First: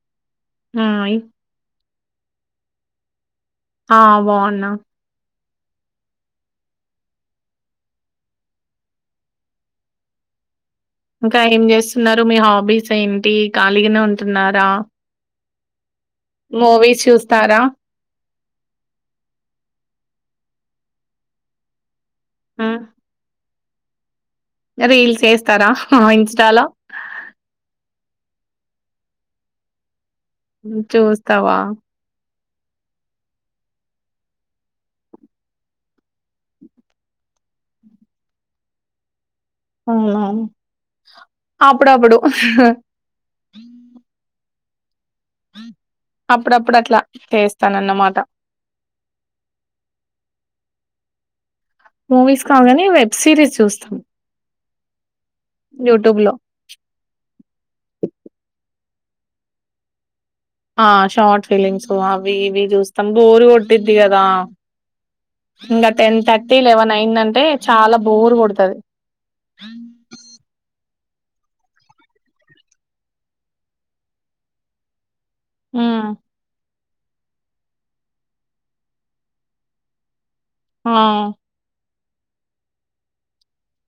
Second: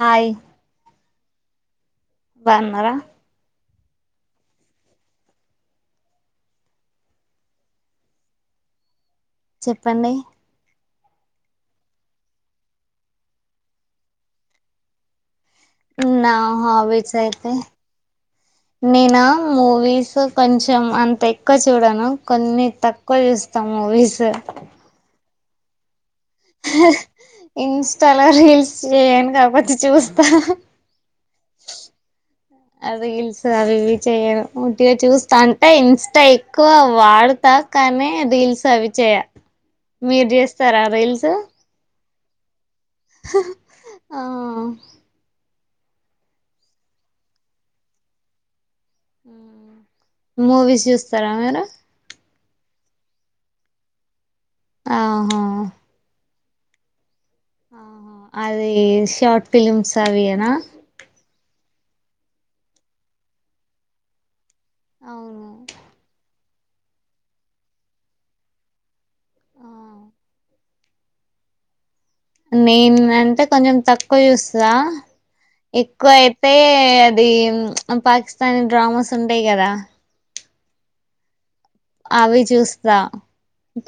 Hi hi బాగున్నారా ఆ బాగున్నా చెప్పండి ఇంకా ఏం చేస్తున్నారు మీ హాబీస్ ఏంటి ఖాళీగానే ఉంటున్నారా నా మూవీస్ హాబీస్ ఐతే చూస్తారా? నేనా మూవీస్ కొంచ్ చం అంత ఎక్కువ చూడాను కొన్ని హ్మ్. తక్కువ చూస్తాం మూవీసు తరా హాయిన్స్ ఇన్స్టాలో రీల్స్ చేయను కాపోతే చూస్ నువ్ చూస్తావా ఆ రీల్స్ అవి ఇవి చేయను ఉట్టిగా చూస్తా అంటే ఇన్స్టా ఎక్కువ వాడుతా, అ కానే రీల్స్ అవి చేయ అవునా మీరు చేస్తారా రీల్స్ అప్పుడప్పుడు ఆ అప్పుడప్పుడు అట్లా చేస్తానన్నమాట మూవీస్ చూస్తారా మీరు మూవీస్ కగానే వెబ్ సిరీస్ చూస్తాం ఆహా [inaudible] అదే షార్ట్ ఫిలిమ్స్ అవి ఆ షార్ట్ ఫీలింగ్స్ అవి ఇవి చూస్తాం బోరు కొట్టిద్ది కదా అవును ఇంగా టెన్ థ ర్టీ లెవెన్ అయిందంటే చాలా బోరు కొడుతది ఆ నేన్ అంటే కొంచెం తక్కువ చూస్తా ఎక్కువ హ్మ్. అయితే తె అది పాకిస్తానీ డ్రామాస్ ఉంటాయి కదా ఆ అవి చూస్తా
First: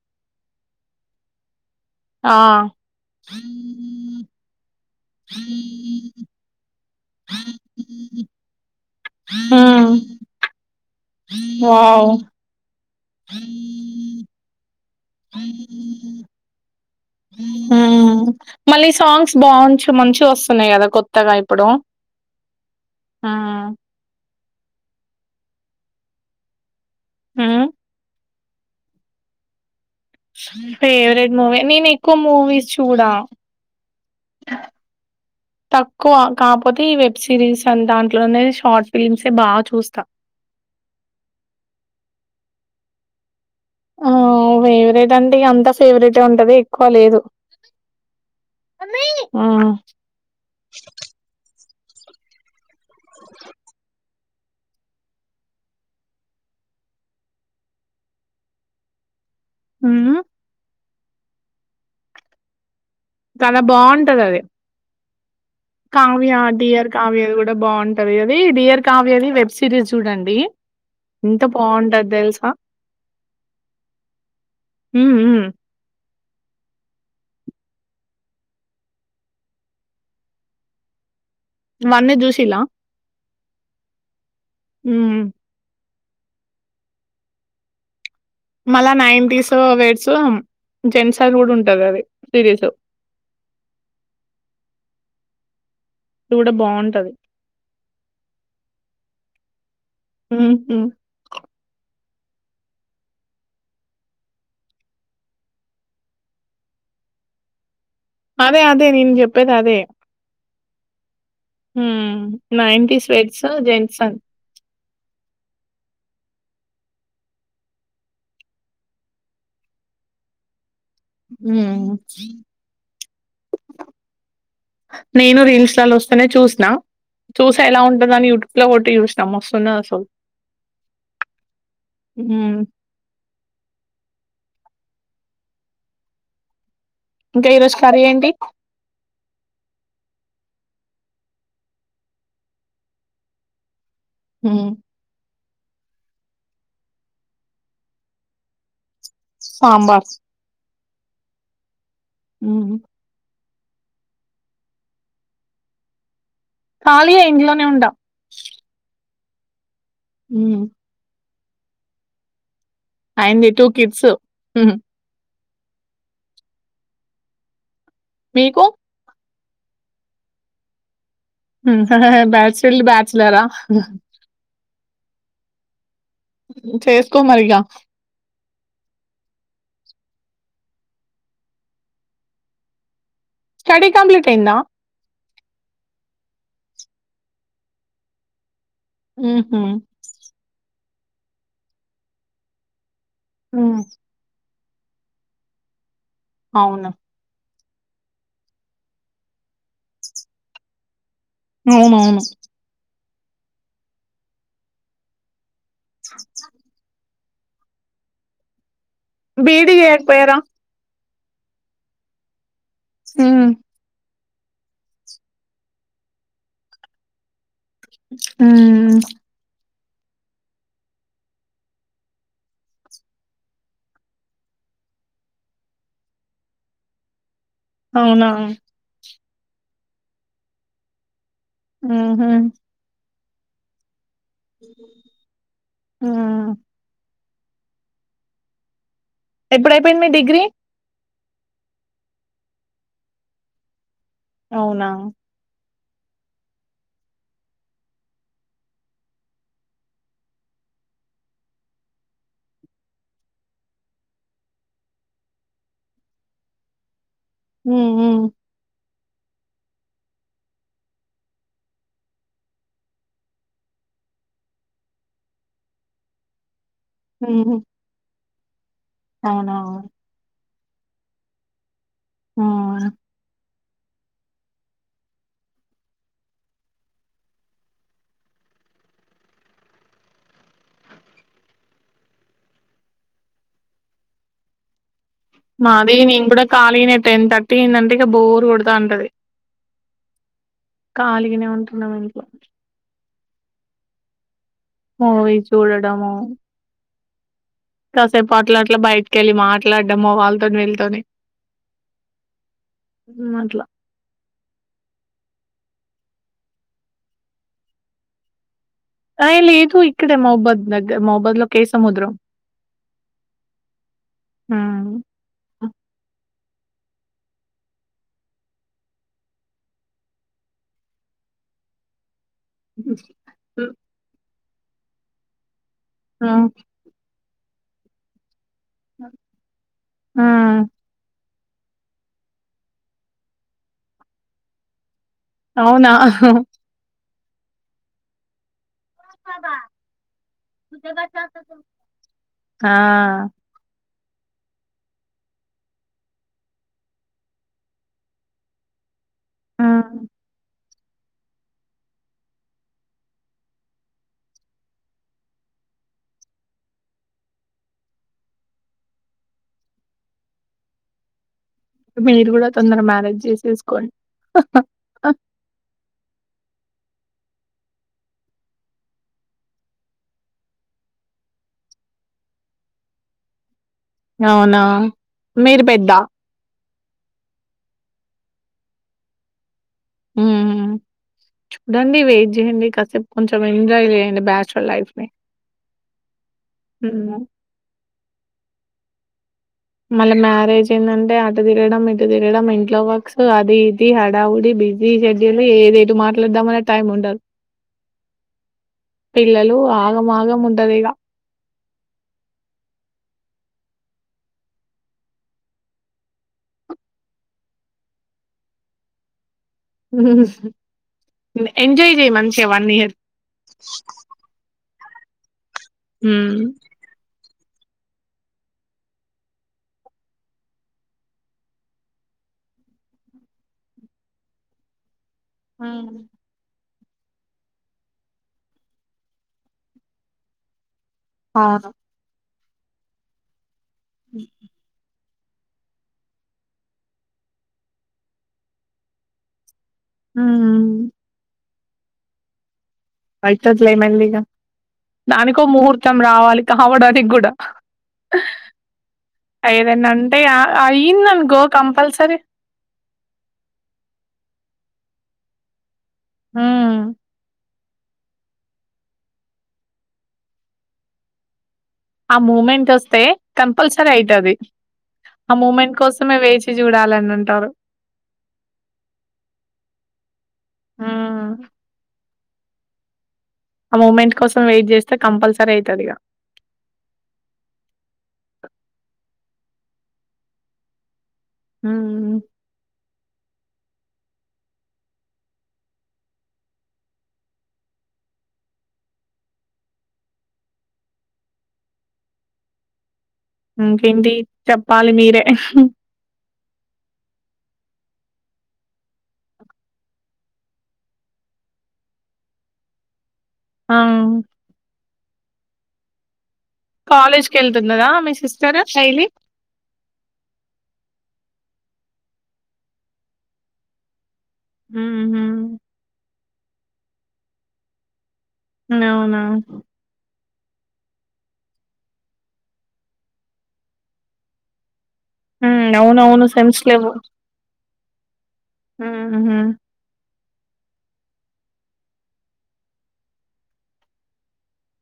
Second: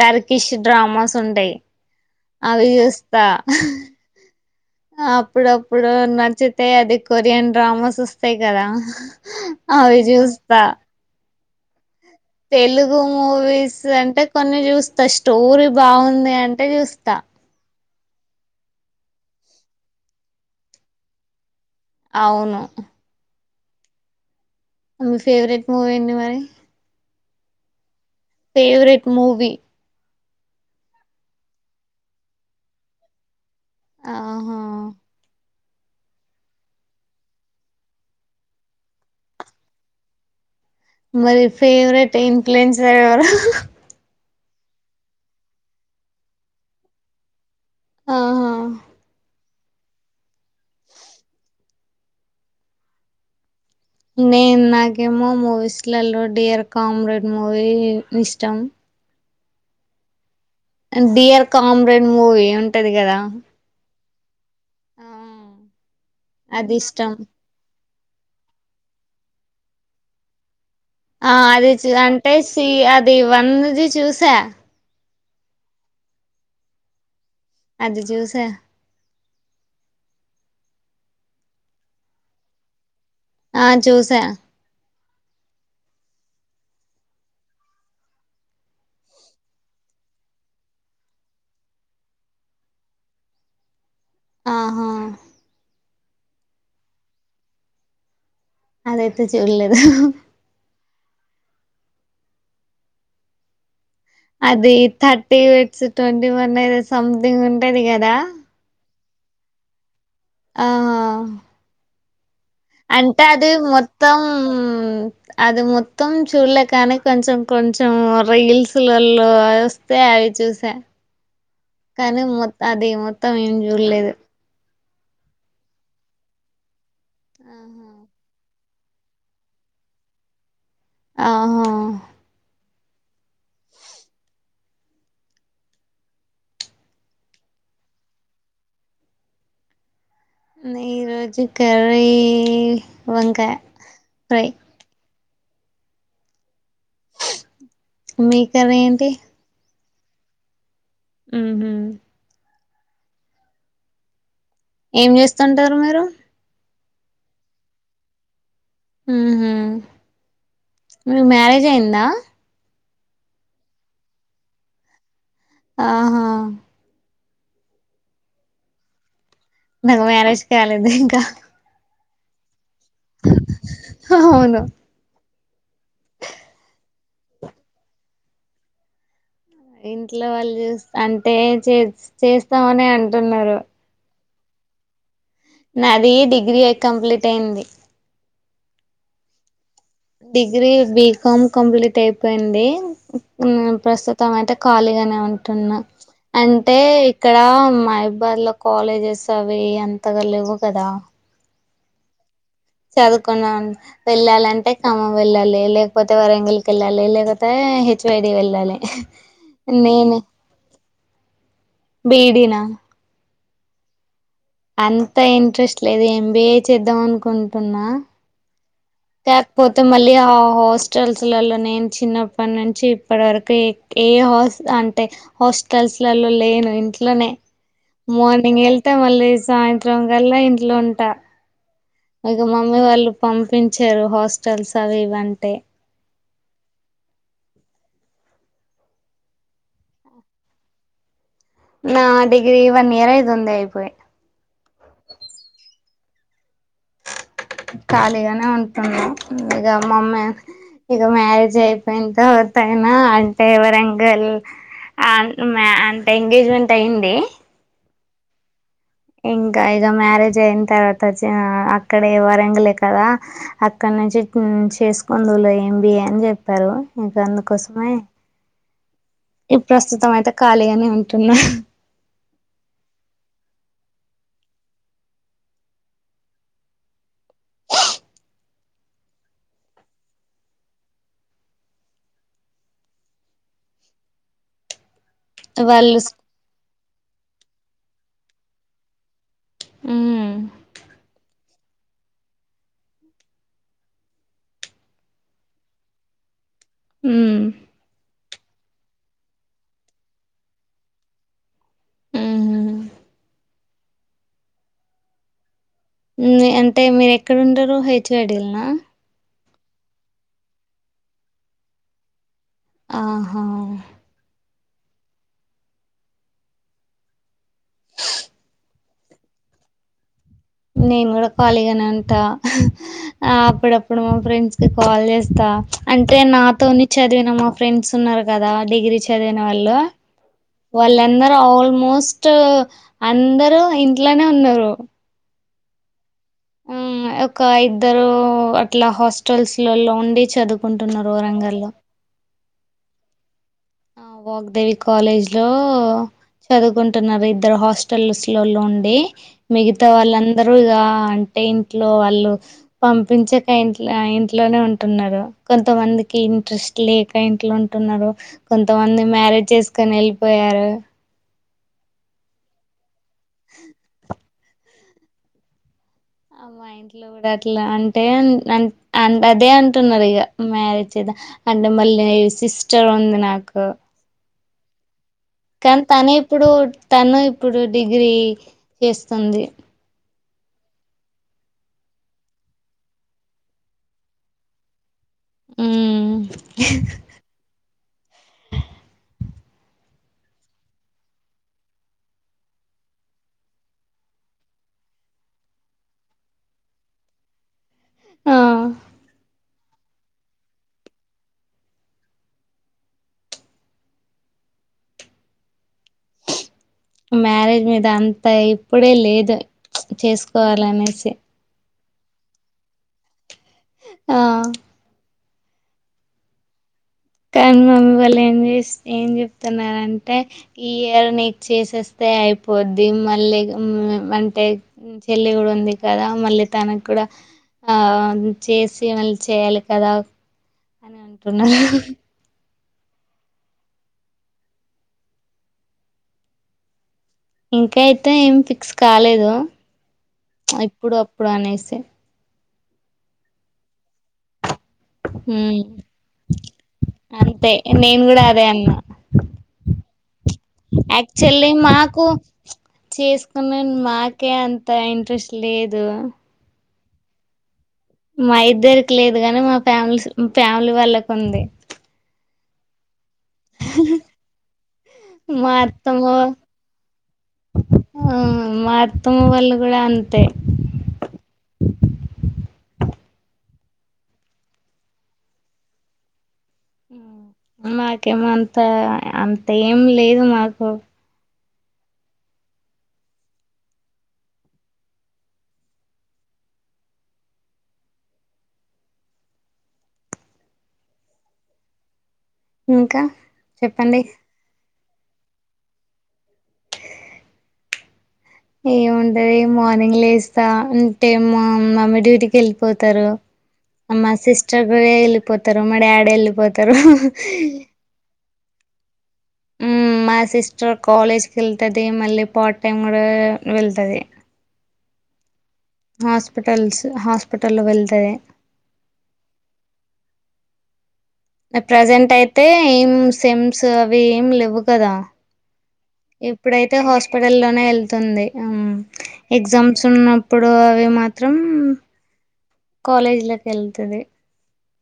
టర్కిష్ డ్రామాస్ ఉంటాయి ఆ! అవి చూస్తా అప్పుడప్పుడు నచ్చితే అది కొరియన్ డ్రామాస్ వస్తాయ్ కదా హ్మ్. అవి జుస్తా వావ్ తెలుగు మూవీస్ అంటే కొన్ని చూస్తా స్టోరీ బాగుంది అంటే చూస్ త్త మ్ మళ్ళీ సాంగ్స్ బాగుంచ్ మంచి వస్తున్నాయి కదా కొత్తగా ఇప్పుడు ఆవును అ మీ ఫేవ్రెట్ మూవీ ఏంది మరి ఉమ్ favourite movie favourite movie నేను ఎక్కువ మూవీస్ చూడా ఆహా తక్కువ కాపోతే ఈ వెబ్ సిరీస్ అన్ దాంట్లోనే షార్ట్ ఫిలిమ్సే బాగా చూస్తా మరి ఫేవరెట్ ఇన్ఫ్యూలెన్సర్ ఎవరు ఆ ఫేవరెట్ అంటేఇగ అంత ఫేవరెట్ ఉంటది ఎక్కువ లేదు ఆహా అ నేన్ నాకేమో మూవీస్లలో డియర్ కామ్రేడ్ మూవీ ఇష్టం ఉమ్మ్ డియర్ కామ్రెడ్ మూవీ ఉంటది కదా అదదే కావ్య అది డియర్ ఇష్టం కావ్యది కూడా బాగుంటది అది డియర్ కావ్యది వెబ్ సిరీస్ చూడండి ఆ ఎంత అది చ్ బాగుంటది అంటే తెలుసా సి అది వన్నుది చూసా ఉమ్ ఉమ్ అది చూసా వన్నూది జూసిల్ల ఆ చూసా ఉమ్ మళ్ళా నైటీస్ వేడ్స్ జెంట్స్ అని కూడా ఉంటది అది సిరీస్ ఆహా ది కూడా బాగుంటది అదైతే చూలేదు హ్మ్. హ్మ్. అది థర్టీ వెడ్స్ ట్వంటీ వన్ అదే సంథింగ్ ఉంటది కద్ అదే అదే నేన్ చెప్పేది అదే ఆ ఆ అంటే అది మొత్తం అది మొత్తం చూడలే కాని కొంచెం కొంచం రీల్స్లలో వస్తే అవి చూసా హ్మ్. కానీ మొత్తం అది మొత్తం ఏం చూడలేదు నేను రీల్స్ లో వస్తేనే చూసిన చూస ఎలా ఆహా ఉంటంద అని యూట్యూబ్ లొ కొట్టు చుసినము వస్తుందా అసలు ఆహా హ్మ్ ఇంకా ఈరోజు కర్రీ ఏంటి ఈ రోజు కర్రీ వంకాయ ఫ్రై హ మీకర్రీ ఏంటి సాంబార్ ఆమ్ ఉ ఏం చేస్తుంటారు మీరు కాళియే ఇంట్లోనే ఉండా హ్మ్ హ్మ్ నువ్వు మ్యారేజ్ అయ్యందా అయింది టూ కిడ్స్ ఆహా మీకు నాకు మ్యారేజ్ కాలేదు ఇంకా బ్యాచ్లర్ బ్యాచ్లరా అవును చేసుకో మరిగా ఇంట్లో వాళ్ళు చూస్త అంటే చే చేస్తామని అంటున్నారు టెండ్అ నాది డిగ్రీ కంప్లీట్ అయింది ఆహ డిగ్రీ బీకామ్ కంప్లీట్ అయిపోయింది హ్మ్. ప్రస్తుతం అయితే ఖాళీగానే ఉంటున్నా అంటే అవును. ఇక్కడ మహిబ్బాద్ లో కాలేజెస్ అవి ఎంతగా లేవు కదా అవున అవును చదువుకున్నా వెళ్ళాలింటే ఖమ్మం వెళ్ళాలి లేకపోతే వరంగిలికి వెళ్ళాలి లేకపోతే తె హెచ్ వై డీ వెళ్ళాలి బీడి చెకా పోయార బిడినా హ్మ్. అంత ఇంట్రెస్ట్ లేదు ఎంబిఏ చేద్దాం అనుకుంన్ హు పోతే మళ్ళీ ఆ హాస్టల్స్లో నేన్ చిన్నపటినుచి ఇప్పటి వరకు ఏ హస్ అంటే హాస్టల్స్లో లేను ఇంట్లోనే అవునా? మార్నింగ్ ఏళ్తా మళ్ళీ సాయంత్రం కాళ్ళ ఇంట్లో ఉంటా హుహు. ఇగ మమ్మీ వాళ్ళు పంపించారు హాస్టల్స్ అవీవంటే ఆ ఎపుడైపోయింది మీ డిగ్రీ నా డిగ్రీ వన్ ఇయర్ అయితుంది అయిపోయి అవునా ఖాళీగానే ఉంటున్నా ఇంగా మమ్మీ ఇగ మ్యారేజ్ అయిపోయింత తరువాతైనా అంటే వరంగల్ ఆన్ మే అంటే ఎంగేజ్మెంట్ అయింది హుహుహు ఇంకా ఇగ మ్యారేజ్ అయిన తర్వాత వొచ్చిన అక్కడే వరంగలే కదా అక్కన్ నుంచి చేసుకొందువులే ఎంబీఏ అని చెప్పారు ఇంకా హ్మ్. అందుకోసమే అవునా? ఈ ప్రస్తుతమైతే ఖాళీగానే ఉంటున్నా హాహా ఉమ్ మాది వాళ్ళు స్- నేను కూడా ఖాళీనే టెన్ థర్టీ అయిందంటే ఇగ బోర్ కొడ్తావుంటది ఉమ్ ఖాళీగానే ఉంటున్నాము ఇంట్లో మూవీ చూడడము ఉమ్. కాసేప్ అట్లా అట్లా బయటికి వెెళ్ళి మాట్లాడడమో వాళ్ళతోని వీళ్లతోని ఉమ్. ఉమ్ అట్లా ఉమ్ అంటే మీరెక్కడంటారు హెచ్ ఐడిల్నా అయి లేదు ఇక్కడే మహబద్ నగర్ మహబద్ లో కే సముద్రం ఆహా ఉమ్ నేను కూడా ఖాళీగానే ఉంట హాహా ఆ అప్పుడప్పుడు మా ఫ్రెండ్స్ కాల్ చేస్తా అంటే ఆ! నాతోని చదివిన మా ఫ్రెండ్స్ ఉన్నార్ కదా డిగ్రీ చదివినోళ్ళు ఆ! వాళ్ళందరు ఆల్మోస్ట్ అందరు ఇంట్లోనే ఉన్నరు అవునా హాహా ఉమ్ ఒక ఇద్దరు అట్ అట్లా హాస్టల్స్లో ఉండి చదువుకుంటున్నారు వరగంల్లో కా ఆ వాగ్దేవి కాలేజ్లో చదువుకుంటున్నారు ఇద్దరు హాస్టల్స్లో లో ఉండి మిగతా వాళ్ళందరూ ఇగా ఆ ఆ అంటే ఇంట్లో వాళ్ళు పంపించక ఇంట్ల ఆ ఇంట్లోనే ఉంటున్నారు కొంతమం దికి ఇంట్రెస్ట్ లేక ఇంట్లో ఉంటున్నారు కొంత్ కొంతమంది మ్యారేజ్ చేసుకొని వెళ్ళిపోయారు మీరు కూడా తొందర మ్యారేజ్ చేసేసుకోండి హాహా హా ఆ మా ఇంట్లో కూడా అట్లా అంటే అంద్ అదే అంటున్నారు ఇగా మ్యారేజె అంటే మళ్ళీ ఈ సిస్టర్ ఉంది నాకు అవునా మీరు కానీ పెద్దా? తనే ఇప్పుడు తను ఇప్పుడు డిగ్రీ చేస్తుంది హ్మ్. చూడండి వెయిట్ చేయండి కాసేపు కొంచం ఎంజాయ్ చేయండి బ్యాచలర్ లైఫ్ ని ఉమ్ మళ్ళ మ్యారేజ్ అయిందంటే అటు తిరడం ఇటు తిరడం ఇంట్లో వర్క్స్ అది ఇది హడావుడి బిజీ షెడ్యూల్ ఏదెటు మాట్లాడదామన్న టైం ఉండదు ఆ పిల్లలు ఆగమాగము ఉంటదిగా మ్యారేజ్ మీద అంతా ఇప్పుడే లేదు హు హు చేసుకోవాలనేసి హూ ఎంజాయ్ చేయ్ మంచిగా వన్ ఇయర్ ఆ ఉమ్ కానీ మమ్మీ వాళ్ళు ఏం చేస్ ఏం చెప్తున్నారంటే ఈ ఇయర్ నీక్ చేసేస్తే అయిపోద్ది మళ్ళీ ఉమ్ అంటే చెల్లి కూడా ఉంది కదా మళ్ళీ తనకు కూడా ఆ చేసి మళ్ళీ చేయాలి కదా అని అవును అంటున్నారు ఉహూ ఇంకా అయితే ఏం ఫిక్స్ కాలేదు ప్చ్ హ్మ్ ఇప్పుడు అప్పుడు అనేసి తే అయితదిలే మెల్లిగా దానికో హ్మ్ ముహూర్తం రావాలి కావడానికి కూడా అంతే నేను హా కూడా అదే అన్నా ఏదన్న అంటే ఆ అయ్యిందన్కో కంపల్సరీ చేసుకున్నా గానీ మాకే అంత ఇంట్రెస్ట్ లేదు. హ్మ్ మా ఇద్దరికి లేదు గాని మా ఫ్యామిలీస్ ఫ్యామిలీ వాళ్ళకు ఉంది. ఆ మూమెంట్ వస్తే కంపల్సరీ ఐతది. ఆ మా మూమెంట్ అత్తమ్మ కోసమే వేచి చూడాలని ఉంటరు. ఆ మా అత్తమ్మ వాళ్ళు కూడా అంతే. హ్మ్ ఆ మూమెంట్ కోసం వెయిట్ చేస్తే కంపల్సరీ అయితది ఇగా. అంతా ఏంలేదు మాకు. హుమ్ ఇంకా చెప్పండి ఇంకేంటి చెప్పాలి మీరే? హ్ ఏముంటది మార్నింగ్ లేస్తా అంటే మా మమ్మీ డ్యూటీకి వెళ్ళిపోతరు. ఆ మా సిస్టర్ కూడ ఎళ్లిపోతరు, మా డాడీ ఎళ్ళిపో కాలేజ్ కెళ్తున్నదా మీ సిస్టర్ డైలీ. ఊ మా సిస్టర్ కాలేజ్కెళ్తది, మళ్ళీ పార్ట్ టైమ్ కూడా వెళ్తది. హూహ్ హాస్పిటల్స్ హాస్పిటల్లో వెళ్తది. నవునా ప్రెజెంట్ అయితే ఏం సెమ్స్ అవి ఏమి లేవ్వు కదా. హూ ఔ ఇప్పుడైతే హాస్పిటల్ లోనే ఎళ్తుంది. హ్ ఊహూ ఎగ్జామ్స్ ఉన్న ప్పుడు అవి మాత్రం కాలేజీలోకెళ్తది.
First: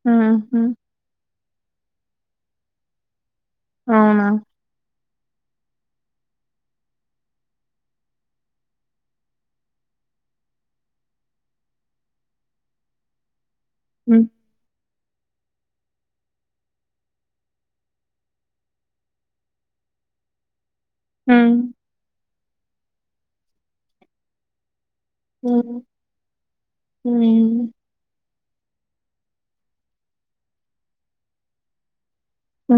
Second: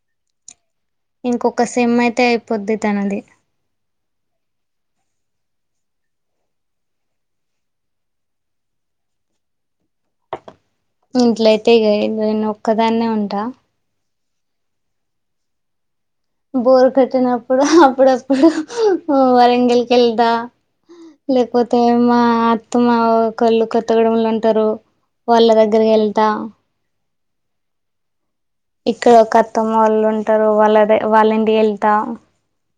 హుహ్ ఇంకొక సెమ్ అయితే అయిపోద్ది తనది. అవునా. ఇంట్లయితే ఇగ నేను ఒక్కదాన్నే ఉంటా. హు బోరు కొట్టినప్పుడు హా అప్పుడప్పుడు వరంగల్కి ఎల్తా. ఉమ్ లేకపోతే మా అత్తమ ఒకళ్లు కొత్తగూడెంలో ఉంటరు. వాళ్ళ దగ్గరికి ఎళ్తా. హూమ్ ఇక్కడ ఒక అత్తమ్మ వాళ్ళు ఉంటరు వాళ్ళదే వాళ్ళింటికి ఎళ్తా. హ్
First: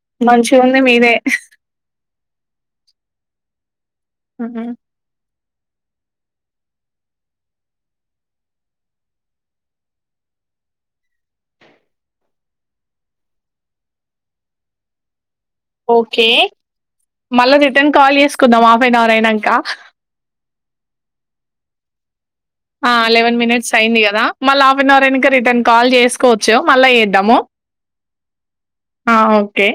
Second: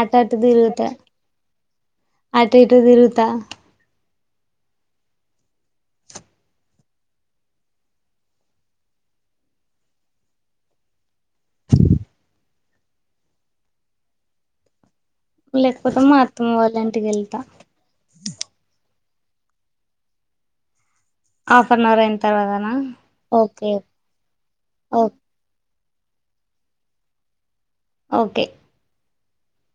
అటటు తిరుగుతా. మీదే అటు ఇటు తిరుగుతా. ఆహా లేకపోతే మా ఓకే అత్తమ్మ వాళ్ళ ఇంటికి వెళ్తా మళ్ళా రిటర్న్ కాల్ చేసుకుందాం హాఫ్ అన్ అవర్ అయినంకా. ఆఫ్ అన్ అవర్ అయింది. ఆ అలెవెన్ మినెట్స్ అయ్యింది కదా మళ్ళా హఫ్ అన్ ఓ అవర్ అయినాంక రిటర్న్ కాల్ చేసుకోవచ్చు మళ్ళా చేద్దాము. ఓకే ఆ ఓకే